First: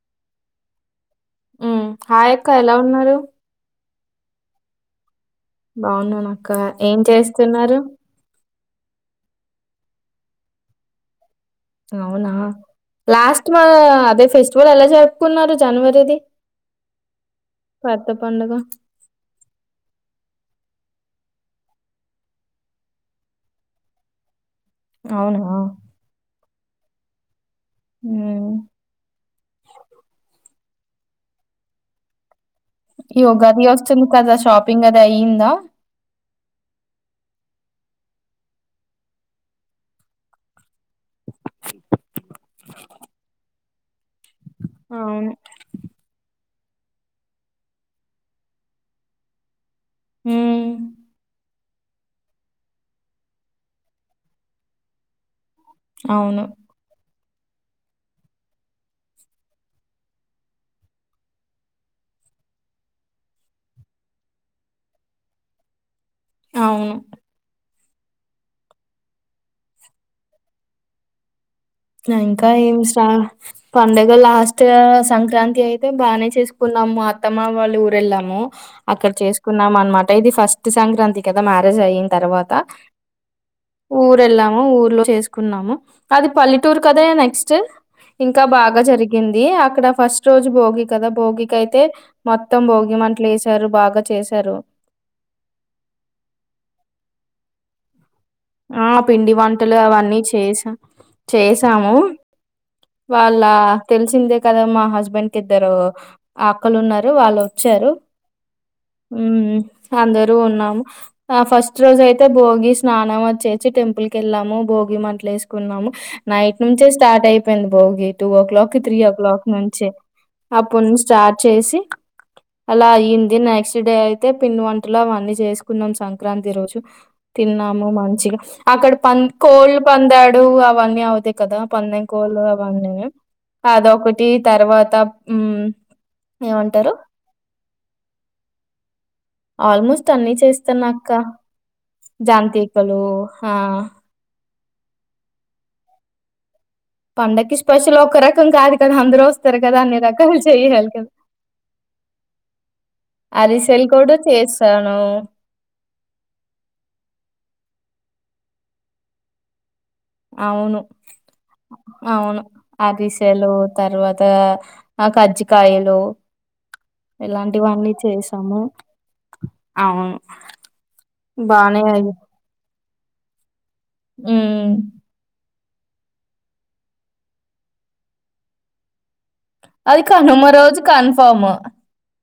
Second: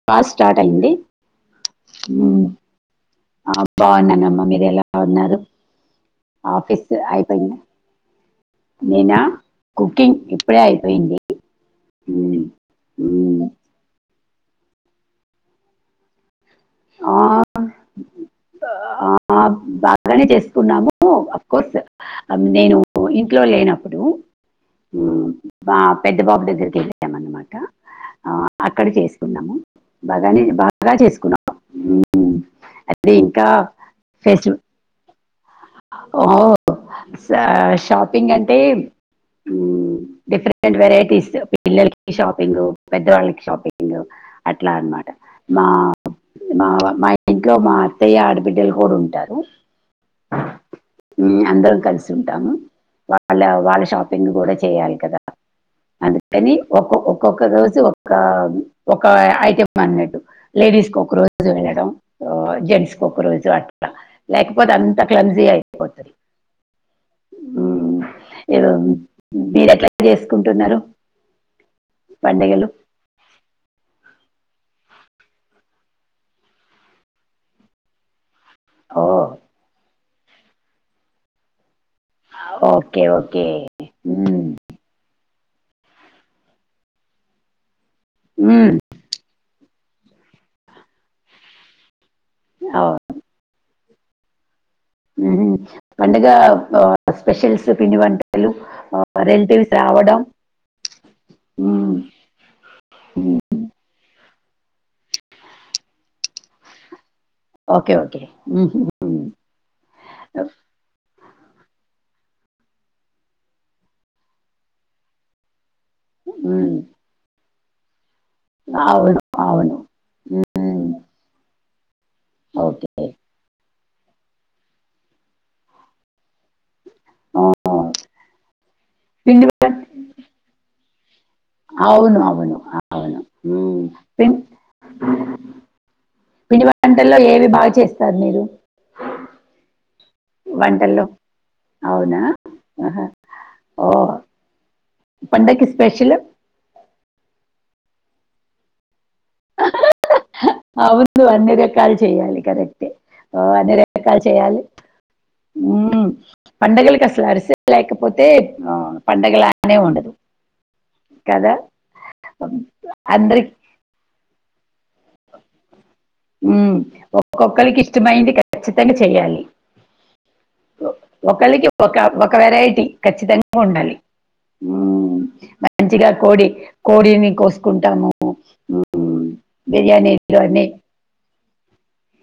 Class start అయింది ఉమ్ hi మ్మ్. అక్క ఎలా ఉన్నారు ఆ బాగున్నానమ్మ మీర్ ఎలా ఉన్నారు బాగున్నానక్క ఆఫీస్ ఏం అయిపోయింది చేస్తున్నారు నేనా కుకింగ్ ఇప్పుడే అయిపోయింది ఉమ్ అవునా మ్మ్. మ్మ్. లాస్ట్ మా అదే ఫెస్ వల్ ఎలా జరుపుకున్నారు జనవరిది ఆ పెద్ద పండుగ. ఆహ్ బాగానే చేసుకున్నాము ము అఫ్కోర్స్ నేను ఇంట్లో లేనప్పుడు ఉమ్ అవునా! మా పెద్ద బాబు దెగ్గరికి వెళ్లిపోయానానమాట ఆ హ్మ్. అక్కడ చేసుకున్నాము బాగనే బాగా చేసుకున్నాం ఉమ్ అది ఇంకా మీ హౌస్ సెమి కదా షాపింగ్ అది అయ్యిందా అహో ష షాపింగ్ అంటే డిఫరెంట్ వెరైటీస్ పిల్లలకి షాపింగ్గ్ పెద్దవాళ్ళకి షాపింగ్గ్ అట్లా అనమట అవును. మా మా మా ఇంట్లో మా అత్తయ్య ఆడబిడ్డలు కూడ ఉంటారు. హ్మ్. మ్మ్ అందర్ కలిసి ఉంటామ వాళ్ళా వాళ్ళ షాపింగ్ గుడా చేయాలి కదా అవును. అందుకని ఒక్కొక్క ఒక రోజు ఒకా ఒక ఐటెమన్నట్టు లేడీస్ కొక్క రోజు వెళ్ళడం ఓ జెంట్స్కి ఒక రోజు అట్లా లేకపోతే అంత క్లంజీ అయిపోతది అవును మిరూ మీరు ఎట్లా చేసుకుంటున్నరు. ఇంకా ఏం స్ట పండగ లాస్ట్ మత్త సంక్రాంతి అయితే బానే చేసుకున్నాము. మా అత్తమ్మ వాళ్ళ ఊరెళ్ళాము. అక్కడ ఓ చేసుకున్నాం అనమాట ఇది ఫస్ట్ సంక్రాంతి కదా మ మ్యారేజ్ అయిన తరువాత ఓకే ఓకే మ్మ్. ఊరెళ్ళాము ఊర్లో చేస్ అనుకున్నాము అది పల్లెటూరు కదా నెక్స్ట్ ఇంకా మ్మ్. బాగా జరిగింది అక్కడ ఫస్ట్ రోజు భోగి కదా భోగికి అయితే మొత్తం ఆ, భోగి మంటలేసారు. బాగా చేశారు. ఉహ్ పండగా స్పెషల్స్ పిండి వంట ఆ పిండి వంటలు అవన్నీ చేసా మ్మ్. చేసాము. మ్మ్. వాళ్ళా తెలిసిందే కదా మా హస్బెండ్ కిద్దరు ఆక్కలు ఉన్నారు. వాళ్ళొచ్చారు ఓకే ఓకే మ్మ్. మ్మ్. ఉమ్ అందరూ ఉన్నాము ఆ ఫస్ట్ రోజయితే అయితే భోగి స్నానం చెచ్చి టెంపుల్ కెళ్ళాము. భోగి మంటలేస్కున్నాము. నైట్ నుంచే స్టార్ట్ అయిపోయింది భోగి టూ ఓ క్లాకి త్రీ ఓ అవును క్లాక్ అవును నుంచి మ్మ్. అప్పునుంచి స్టార్ట్ చేసి అలా ఓకే అయింది నెక్స్ట్ డే అయితే పిండివొంటలు అవన్నీ చేసుకున్నాం సంక్రాంతి రోజు ఆ, తిన్నాము మంచిగా అక్కడ పం పిండి వం- కోళ్పందాడు అవన్నీ అవుతాయి. కదా పందెం అవును కోళ్ళు అవును అవన్నీ అవును మ్మ్. అదొకటి పిం- తర్వాత ఉమ్ పిండి వంటల్లో ఏవి బాగ చేస్తారు మీరు ఆల్మోస్ట్ అన్ని వంటల్లో చేస్తాన్నాక్క అవునా జాంతికలు హా పండకి స్పెష్యలు పండకి స్పెషల్ ఒక్క రకం కాదు కదా అందరొస్తారు. కదా అన్ని రకాలు చెయ్యాలి కదా అవును అన్ని రకాలు చేయాలి. కరెక్టే ఉ అన్ని అరిసెలు కూడా రకాలు చేయాలి. చేశాను ఉమ్ పండగలకు అసలు అరిస్లేకపోతే పండగలానే ఉండదు. అవును కదా అవును ఉమ్, అరిసెలు అందరికి తర్వాత ఆ కజ్జికాయలు ఉమ్ ఒక్కొక్కలకి ఇలాంటివన్నీ ఇష్టమయింది చేసాము. ఖచ్చితంగా చెయ్యాలి. అవును. ఒకళ్ళకి బానే ఒక అయి ఒకవెరై వెరైటి ఖచ్చితంగా ఉండాలి. హ్మ్. మంచిగా కోడి కోడిని కోసుకుంటాము. ఉమ్, అది బిర్యానీలు కనుమ అన్ని రోజు కన్ కఫమ్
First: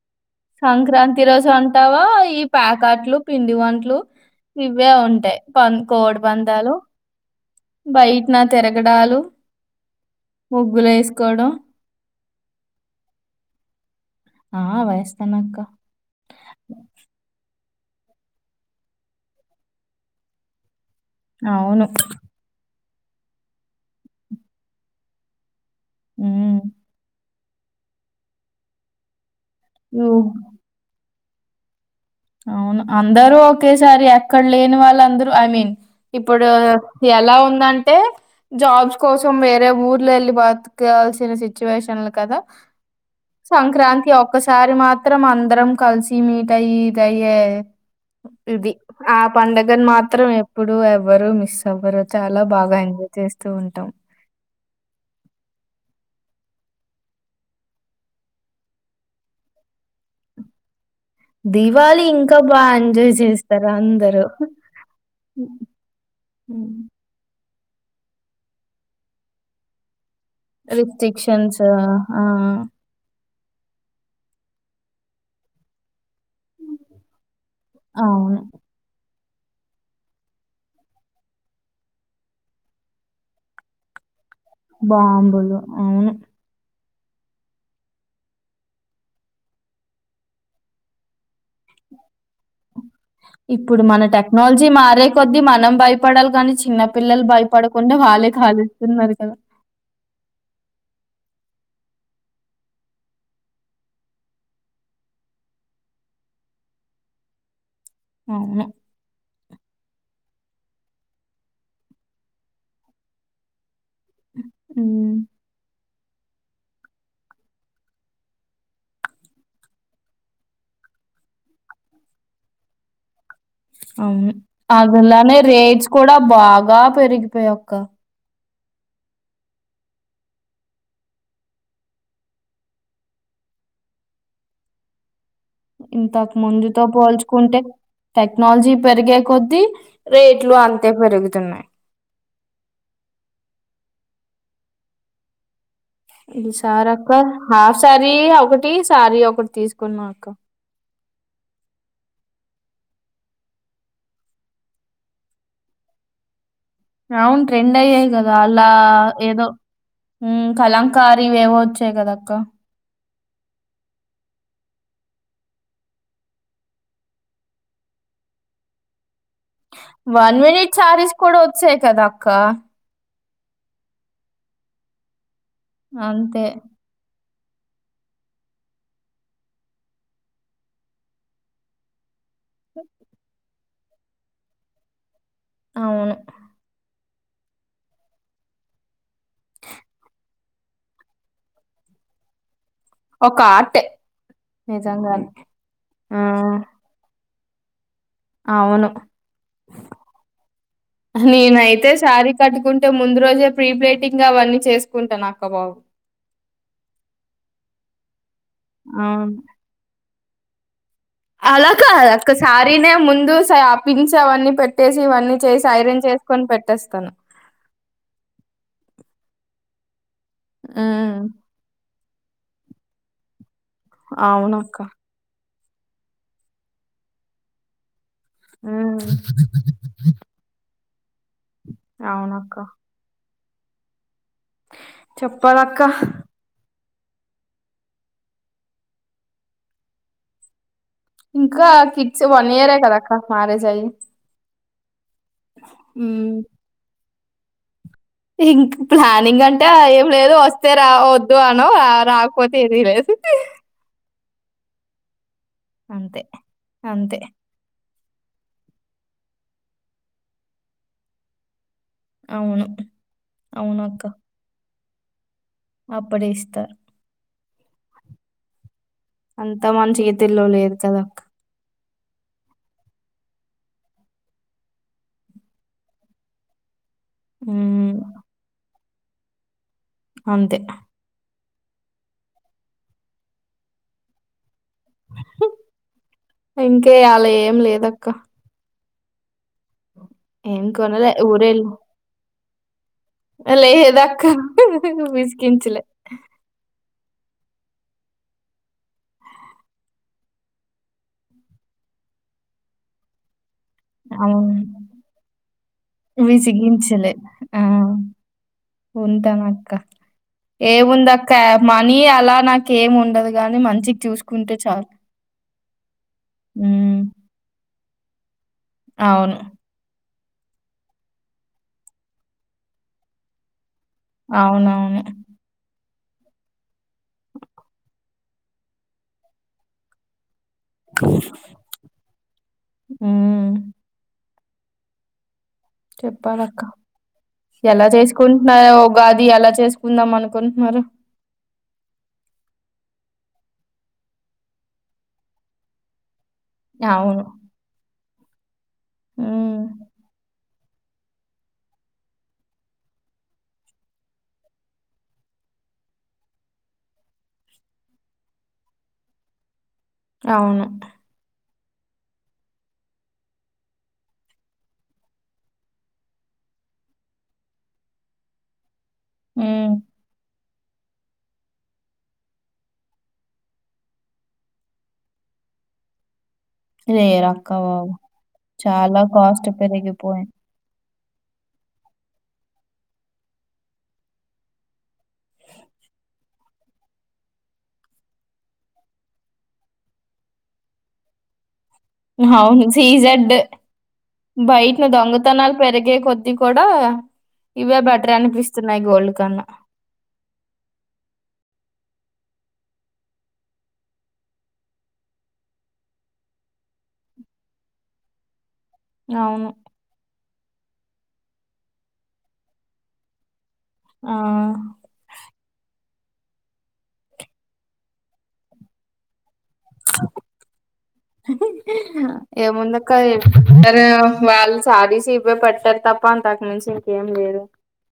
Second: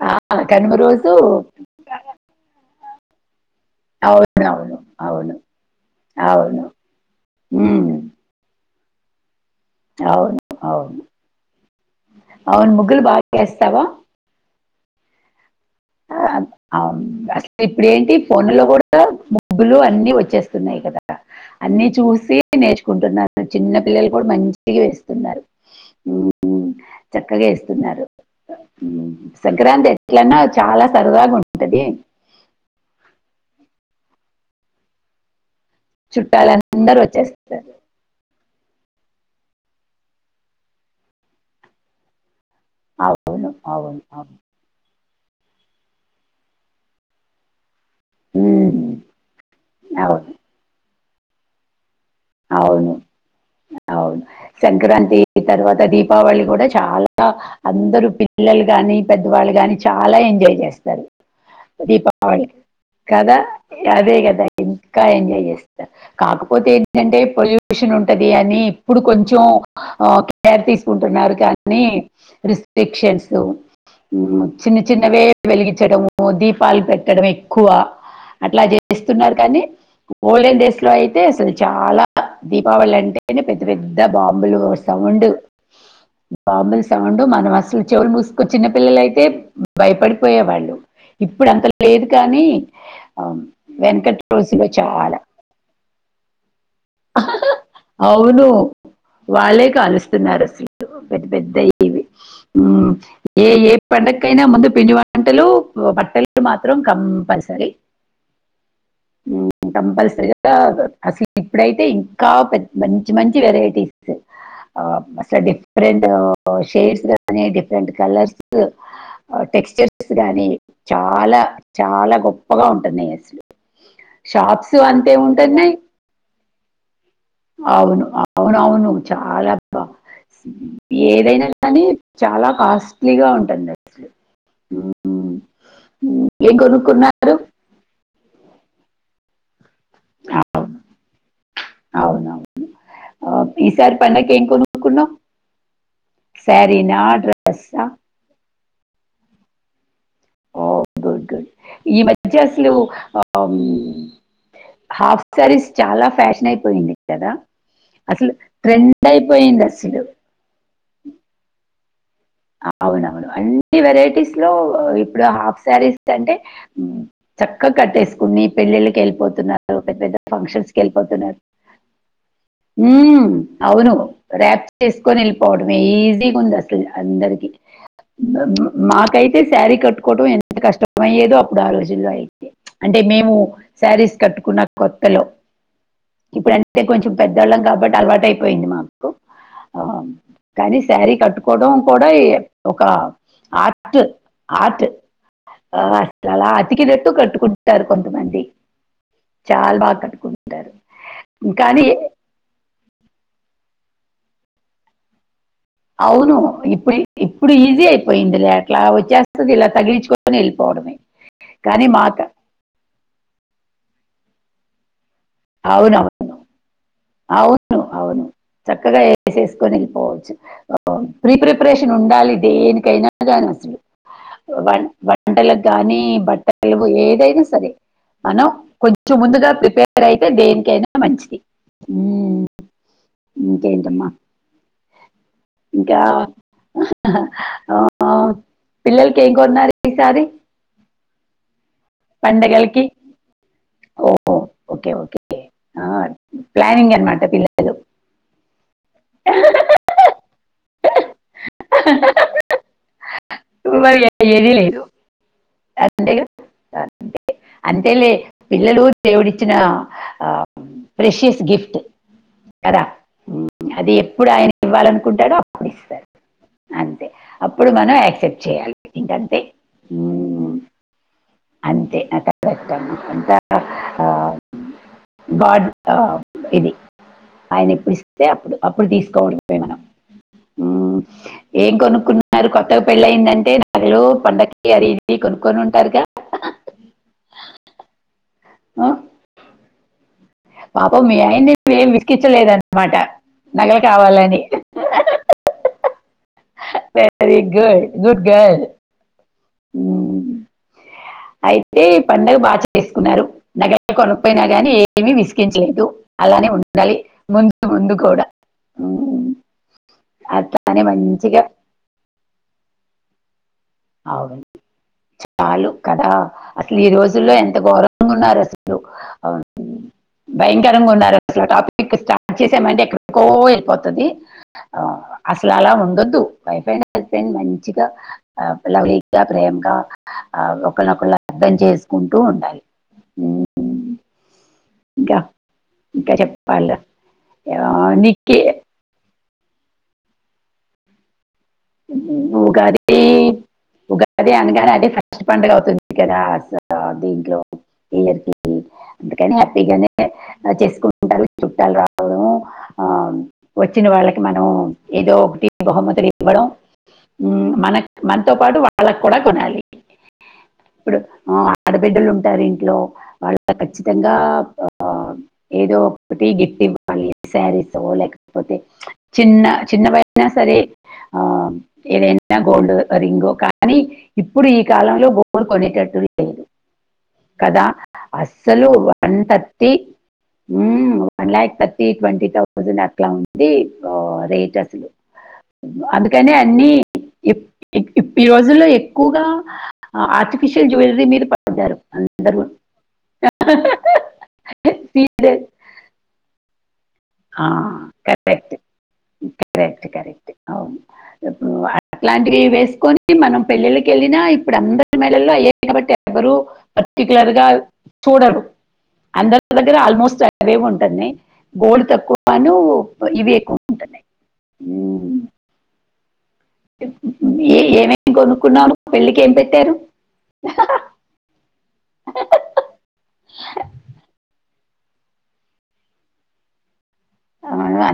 ఆ, కనుమ సంక్రాంతి రోజు అంటావా ఈ ప్యాకట్లు పిండి వంటలు అవును అవును ఇవే అవును ఉంటాయి. పం అవును కోడిపందాలు ఉమ్, బయట్న తిరగడాలు, అవును ముగ్గులు అవును వేసుకోవడం. అవును ముగ్గులు బాగా ఎస్తావ్ ఆ వేస్తనక్క ఆహ్ అవును ఇప్పుడేంటి ఫోనులో కూడా ముగ్గులు అన్ని వచ్చేస్తున్నాయి కదా. అవును. అన్ని చూసి నేర్చుకుంటున్నారు. చిన్న పిల్లలు కూడా మంచిగా వేస్తున్నారు. హ్మ్. ఉహ్ చక్కగా ఏస్తున్నారు ఉహ్ సంక్రాంతి యు ఎట్లన్నా చాలా సరదాగా ఉంటది. అవును అందరూ ఒకేసారి ఎక్కడ్లెని వాళ్ళందరూ ఐ మీన్ ఇప్పుడూ చుట్టాలందరూ ఎలా వచ్చేస్తారు ఉందంటే జాబ్స్ కోసం వేరే ఊర్లెళ్ళి బతికాల్సిన సిచ్యువేషన్లు కదా. అవును అవును సంక్రాంతి అవును ఒక్కసారి మాత్రం అందరం కలిసి మీట్ అయి గయ్యే ఇది ఉమ్, ఆ పండుగను మాత్రం అవును ఎప్పుడు ఎవరు మిస్ ఎవర్రు అవును అవును సంక్రాంతి తర్వాత దీపావళి కూడా చాలా అందరు పిల్లలు కాని, పెద్దవాళ్ళు గాని, చాలా ఎంజాయ్ చేస్తారు. దీవాళి ఇంకా దీపావళి బా ఎంజాయ్ కదా చేస్తారు అదే అందరూ. కదా ఇంకా ఎంజాయ్ హ్మ్. చేస్తా కాకపోతే హ్మ్. ఏంటంటే పొల్యూషన్ ఉంటది అని ఇప్పుడు కొంచెం ఆ కేర్ తీసుకుంటున్నారు రిస్ట్రిక్షన్స్ కానీ ఆ! రిస్ట్రిక్షన్స్ అవు చిన్న చిన్నవే వెలిగించడము దీపాలు పెట్టడమే ఏక్కువ అవును. అట్లా చేస్తున్నారు కానీ ఓల్డెన్ డేస్ లో అయితే అసలు చాలా దీపావళి అంటేనే పెద్ద పెద్ద బాంబులు సౌండ్ బాంబులు. అవును. బాబుల్స్ సౌండ్ మనం అసలు చెవులు మూసుకొ చిన్న పిల్లలైతే భయపడిపోయేవాళ్ళు. ఇప్పుడు అంత లేదు కానీ ఆహ్, ఇప్పుడు మన వెనకటి రోజుల్లో టెక్నాలజీ మారే చాలా. కొద్దీ మనం భయపడాలి కాని చి అవును కాలుస్తున్నారు కదా! వాళ్ళే కాలుస్తున్నారు అసలు పెద్ద పెద్ద దైవి ఉమ్ ఏ ఏ పండకైనా ముందు పిండి వంటలు బట్టలు మాత్రం కం పల్సరి అవును. ఉమ్ కంపల్సరిగా ఇప్పుడైతే ఇంకా పెద మంచి మంచి వెరైటీస్ హ్మ్. అసలు డిఫ డిఫరెంట్ షేడ్స్ కానీ డిఫరెంట్ కలర్స్ టెక్స్చర్స్ గాని చాలా చాలా గొప్పగా ఉంటున్నాయి. అసలు అవును షాప్స్ అంతే అందులానే ఉంటున్నాయి రేట్స్ కూడా బాగా పెరిగిపోయా అక్క. అవునవును చాలా అబ్బా ఏదైనా కానీ చాలా కాస్ట్లీగా ఉంటుంది అసలు ఉంహు ఇంతకు ముందుతో పోల్చుకుంటే టెక్నాలజీ పెరిగే కొద్దీ రేట్లు అంతే పెరుగుతున్నాయి అవునవును ఈసారి పండగ కి ఏం కొనుకున్నావు ఈ సార్ అక్క హాఫ్ సారీ ఒకటి సారీ ఒకటి తీసుకున్నా అక్క. ఓ గుడ్ గుడ్ ఈ మధ్య అసలు ఆ హాఫ్ సారీస్ చాలా ఫాషన్ అయి అవును ట్రెండ్ అయ్యియి కదా అలా ట్రెండ్ ఏదో అయిపోయింది అసలు ఉమ్ కలం కారి వేవో వచ్చాయి కదా అవునవును అన్ని వెరైటీస్ లో ఇప్పుడు హాఫ్ సారీస్ కి అంటే చక్కగా కట్టేసుకున్ నీ పెళ్లిళ్లకి వెళ్లిపో పెద్ద పెద్ద వన్ ఫంక్షన్స్ మినిట్ సారీస్ కూడా వెళ్ళిపోతున్నారు వచ్చాయి కదా అక్క ఉమ్మ్ అవును ర్యాప్ చేసుకొని వెళ్ళిపోవడమే ఈజీగా అంతే ఉంది అసలు అందరికి. మాకైతే సారీ కట్టుకోవటం ఎంత కష్టమయ్యేదో అప్పుడు ఆ రోజుల్లో అయితే అంటే మేము సారీస్ కట్టుకున్న కొత్తలో అవును ఇప్పుడు అంటే కొంచెం పెద్దోళ్ళం కాబట్టి అలవాట అయిపోయింది. మాకు కానీ సారీ కట్టుకోవడం కూడా ఏ ఒక ఒక ఆర్టే ఆర్ట్ ఆర్ట్ నిజంగానే ఆ, అలా అతికి నెట్టు కట్టు కొంతమంది చాలా బాగా కట్టుకుంటారు కానీ నేనయితే సారీ కట్టుకుంటే ముందు రోజే ప్రీ ప్లేటింగ్ అవన్నీ చేసుకుంటానా అవును ఇప్పుడు ఇప్పుడు ఈజీ అయిపోయింది లే అట్లా వచ్చేస్తది ఇలా తగిలిచుక వెళ్లిపోవడమే అలాకాదక్క సారీనే ముందు పిన్స్ అవన్నీ పెట్టేసు ఇవన్నీ చేసి అవును ఐరన్ అవును చేసుకోని పెట్టేస్తాను కొనిగిపోవచ్చు ఉమ్, ప్రీ ప్రిపరేషన్ ఉండాలి దేనికైనా గానీ అసలు అవునక్క వన్ వంటలకు గాని బట్టలుగు ఏదైనా సరే మనం ఉమ్, కొంచెం ముందుగా ప్రిపేర్ అయితే దేనికైనా మంచిది అవునక్క ఇంకేంటమ్మ చెప్పాలక్క ఆ పిల్లలకేం కొన్నారు ఈసారి ఇంకా కిడ్స్ వన్ ఇయర్ ఏ పండగలకి కదా అక్క మ్యారేజ్ అయ్యి ఓ ఓకే ఓకే ఉమ్. ప్లానింగ్ అన్మాట పిల్లలు ఇంక ప్లానింగ్ అంటే ఏం లేదు వస్తే రా వద్దు అన రాకపోతే ఏం లేదు మరి ఏది లేదు అంతే అంతే పెళ్ళి పిల్లలు దేవుడిచ్చిన ప్రెషియస్ గిఫ్ట్ అవును. కదా అది అవునక్క. ఎప్పుడు ఆయన ఇవ్వాలనుకుంటాడో అప్పుడు ఇస్తారు అప్పుడే ఇస్తారు అంతే అప్పుడు మన యాక్సెప్ట్ చేయాలి ఇంకంతే అంత మన చేతుల్లో ఉమ్, లేదు కదా అక్క అంతే నా కాలట్టము అంత ఆ గాడ్ తా ఇది ఆయన హ్మ్. ఎప్పుడుస్తే అప్పుడు అప్పుడు తీసుకోవడే మనం అంతే ఉమ్, ఏం కొనుక్కున్నారు కొత్తగా పెళ్ళ అయిందంటే నగలు పండకీ అవి ఇవి కొనుక్కొని ఉంటారు ఇంకే అలా ఏం లేదక్క ఆ ఏం పాపం కొనలే మీ ఆయన్ని ఊరెళ్ ఏమి విస్కించలేదన్న మాట నగలు లేదక్క కావాలని విసిగించలే. వెరీ గుడ్ గుడ్ గర్ల్ అయితే ఈ పండగ బాగా చేసుకున్నారు నగ లు కొనుపోయినా అవును. గాని ఏమి విసిగించలేదు అలానే ఉండాలి ముందు ముందు కూడా ఉమ్, ఉంటామక్క అట్లానే ఏముంది అక్క మంచిగా మనీ అలా నాకే ఏముండదు అవును చాలు కదా అస్లు ఈ హ్మ్. రోజుల్లో ఎంత ఘోరంగా ఉన్నారు అస్లు అవును భయంకరంగా ఉన్నారు అస్లు టాపిక్ స్టార్ట్ చేసామంటే ఎక్కడికో వెళ్ళిపో తది అవునవును. అస్లు అలా ఉండొద్దు వైఫ్ అండ్ హస్బెండ్ మంచిగా ఆప్యాయంగా ప్రేమగా ఆ ఒకరినొకళ్ళు అర్థం చేసుకుంటూ ఉండాలి హ్మ్. ఇంకా ఇంకా చెప్పాలక్క చెప్పాలి ఆ, ఎలా నీకే చేసుకుంటున్నావు ఉగా ది అలా చేసుకుందాం అనుకుంటున్నారు ఉగాదీ ఉగాది అనగానే అదే ఫస్ట్ పండగ అవుతుంది కదా అవును. దింట్లో ఇయర్ కి అందుకని హ్మ్. హ్యాపీగానే చేసుకుంటారు చుట్టాలు రావడం ఆ వచ్చిన వాళ్ళకి మనం ఏదో ఒకటి బహుమతు ఇవ్వడం మన మనతో పాటు వాళ్ళ కూడా కొనాలి అవును. ఇప్పుడు ఆడబిడ్డలు ఉంటారు ఇంట్లో వాళ్ళకు ఖచ్చితంగా ఆ ఏదో ఒకటి గట్ ఇవ్వాలి శారీసో లేకపోతే చిన్న హ్మ్. చిన్నవైనా సరే ఆ ఏదైనా గోల్డ్ రింగ్ కానీ ఇప్పుడు ఈ కాలంలో గోల్డ్ కొనేటట్టు లేరక్క కదా బాబు. అస్సలు చాలా వన్ కాస్ట్ థర్టీ పెరిగిపోయింది. One lakh thirty twenty thousand అట్లా ఉంది రేట్ అసలు అందుకని అన్ని ఇప్ ఇప్ ఈ రోజుల్లో ఎక్కువగా అ ఆర్టిఫిషియల్ జ్యువెలరీ మీద పడ్డారు మ్ అందరూ అవును సీజడ్ బయట్ ను సీరియస్ దొంగతనాలు పెరిగే కొద్ది డ ఇవే బెటర్ కరెక్ట్ అనిపిస్తున్నాయి గోల్డ్ కన్నా కరెక్ట్ కరెక్ట్ అవును ఇప్పుడు అట్లాంటివి వేసుకొని మనం పెళ్ళిలకి ఎళ్ళినా ఇప్పుడు అందరు మెడలో అయ్యే కాబట్టి ఎవరు పర్టిక్యులర్ చూడరు అందరి అవును. దగ్గర ఆల్మోస్ట్ అవే ఉంటునై గోల్డ్ తక్కువను ఇవే ఎక్కు ఆ ఏ ఏమేం కొనుక్కున్నావు నువు పెళ్లికి ఏం పెట్టారు ఏముందక్క వ్యాల్స్ శారీస్ ఇవే పెట్టారు తప్ప అంతకు మించి ఇంకేం లేదు ఆ,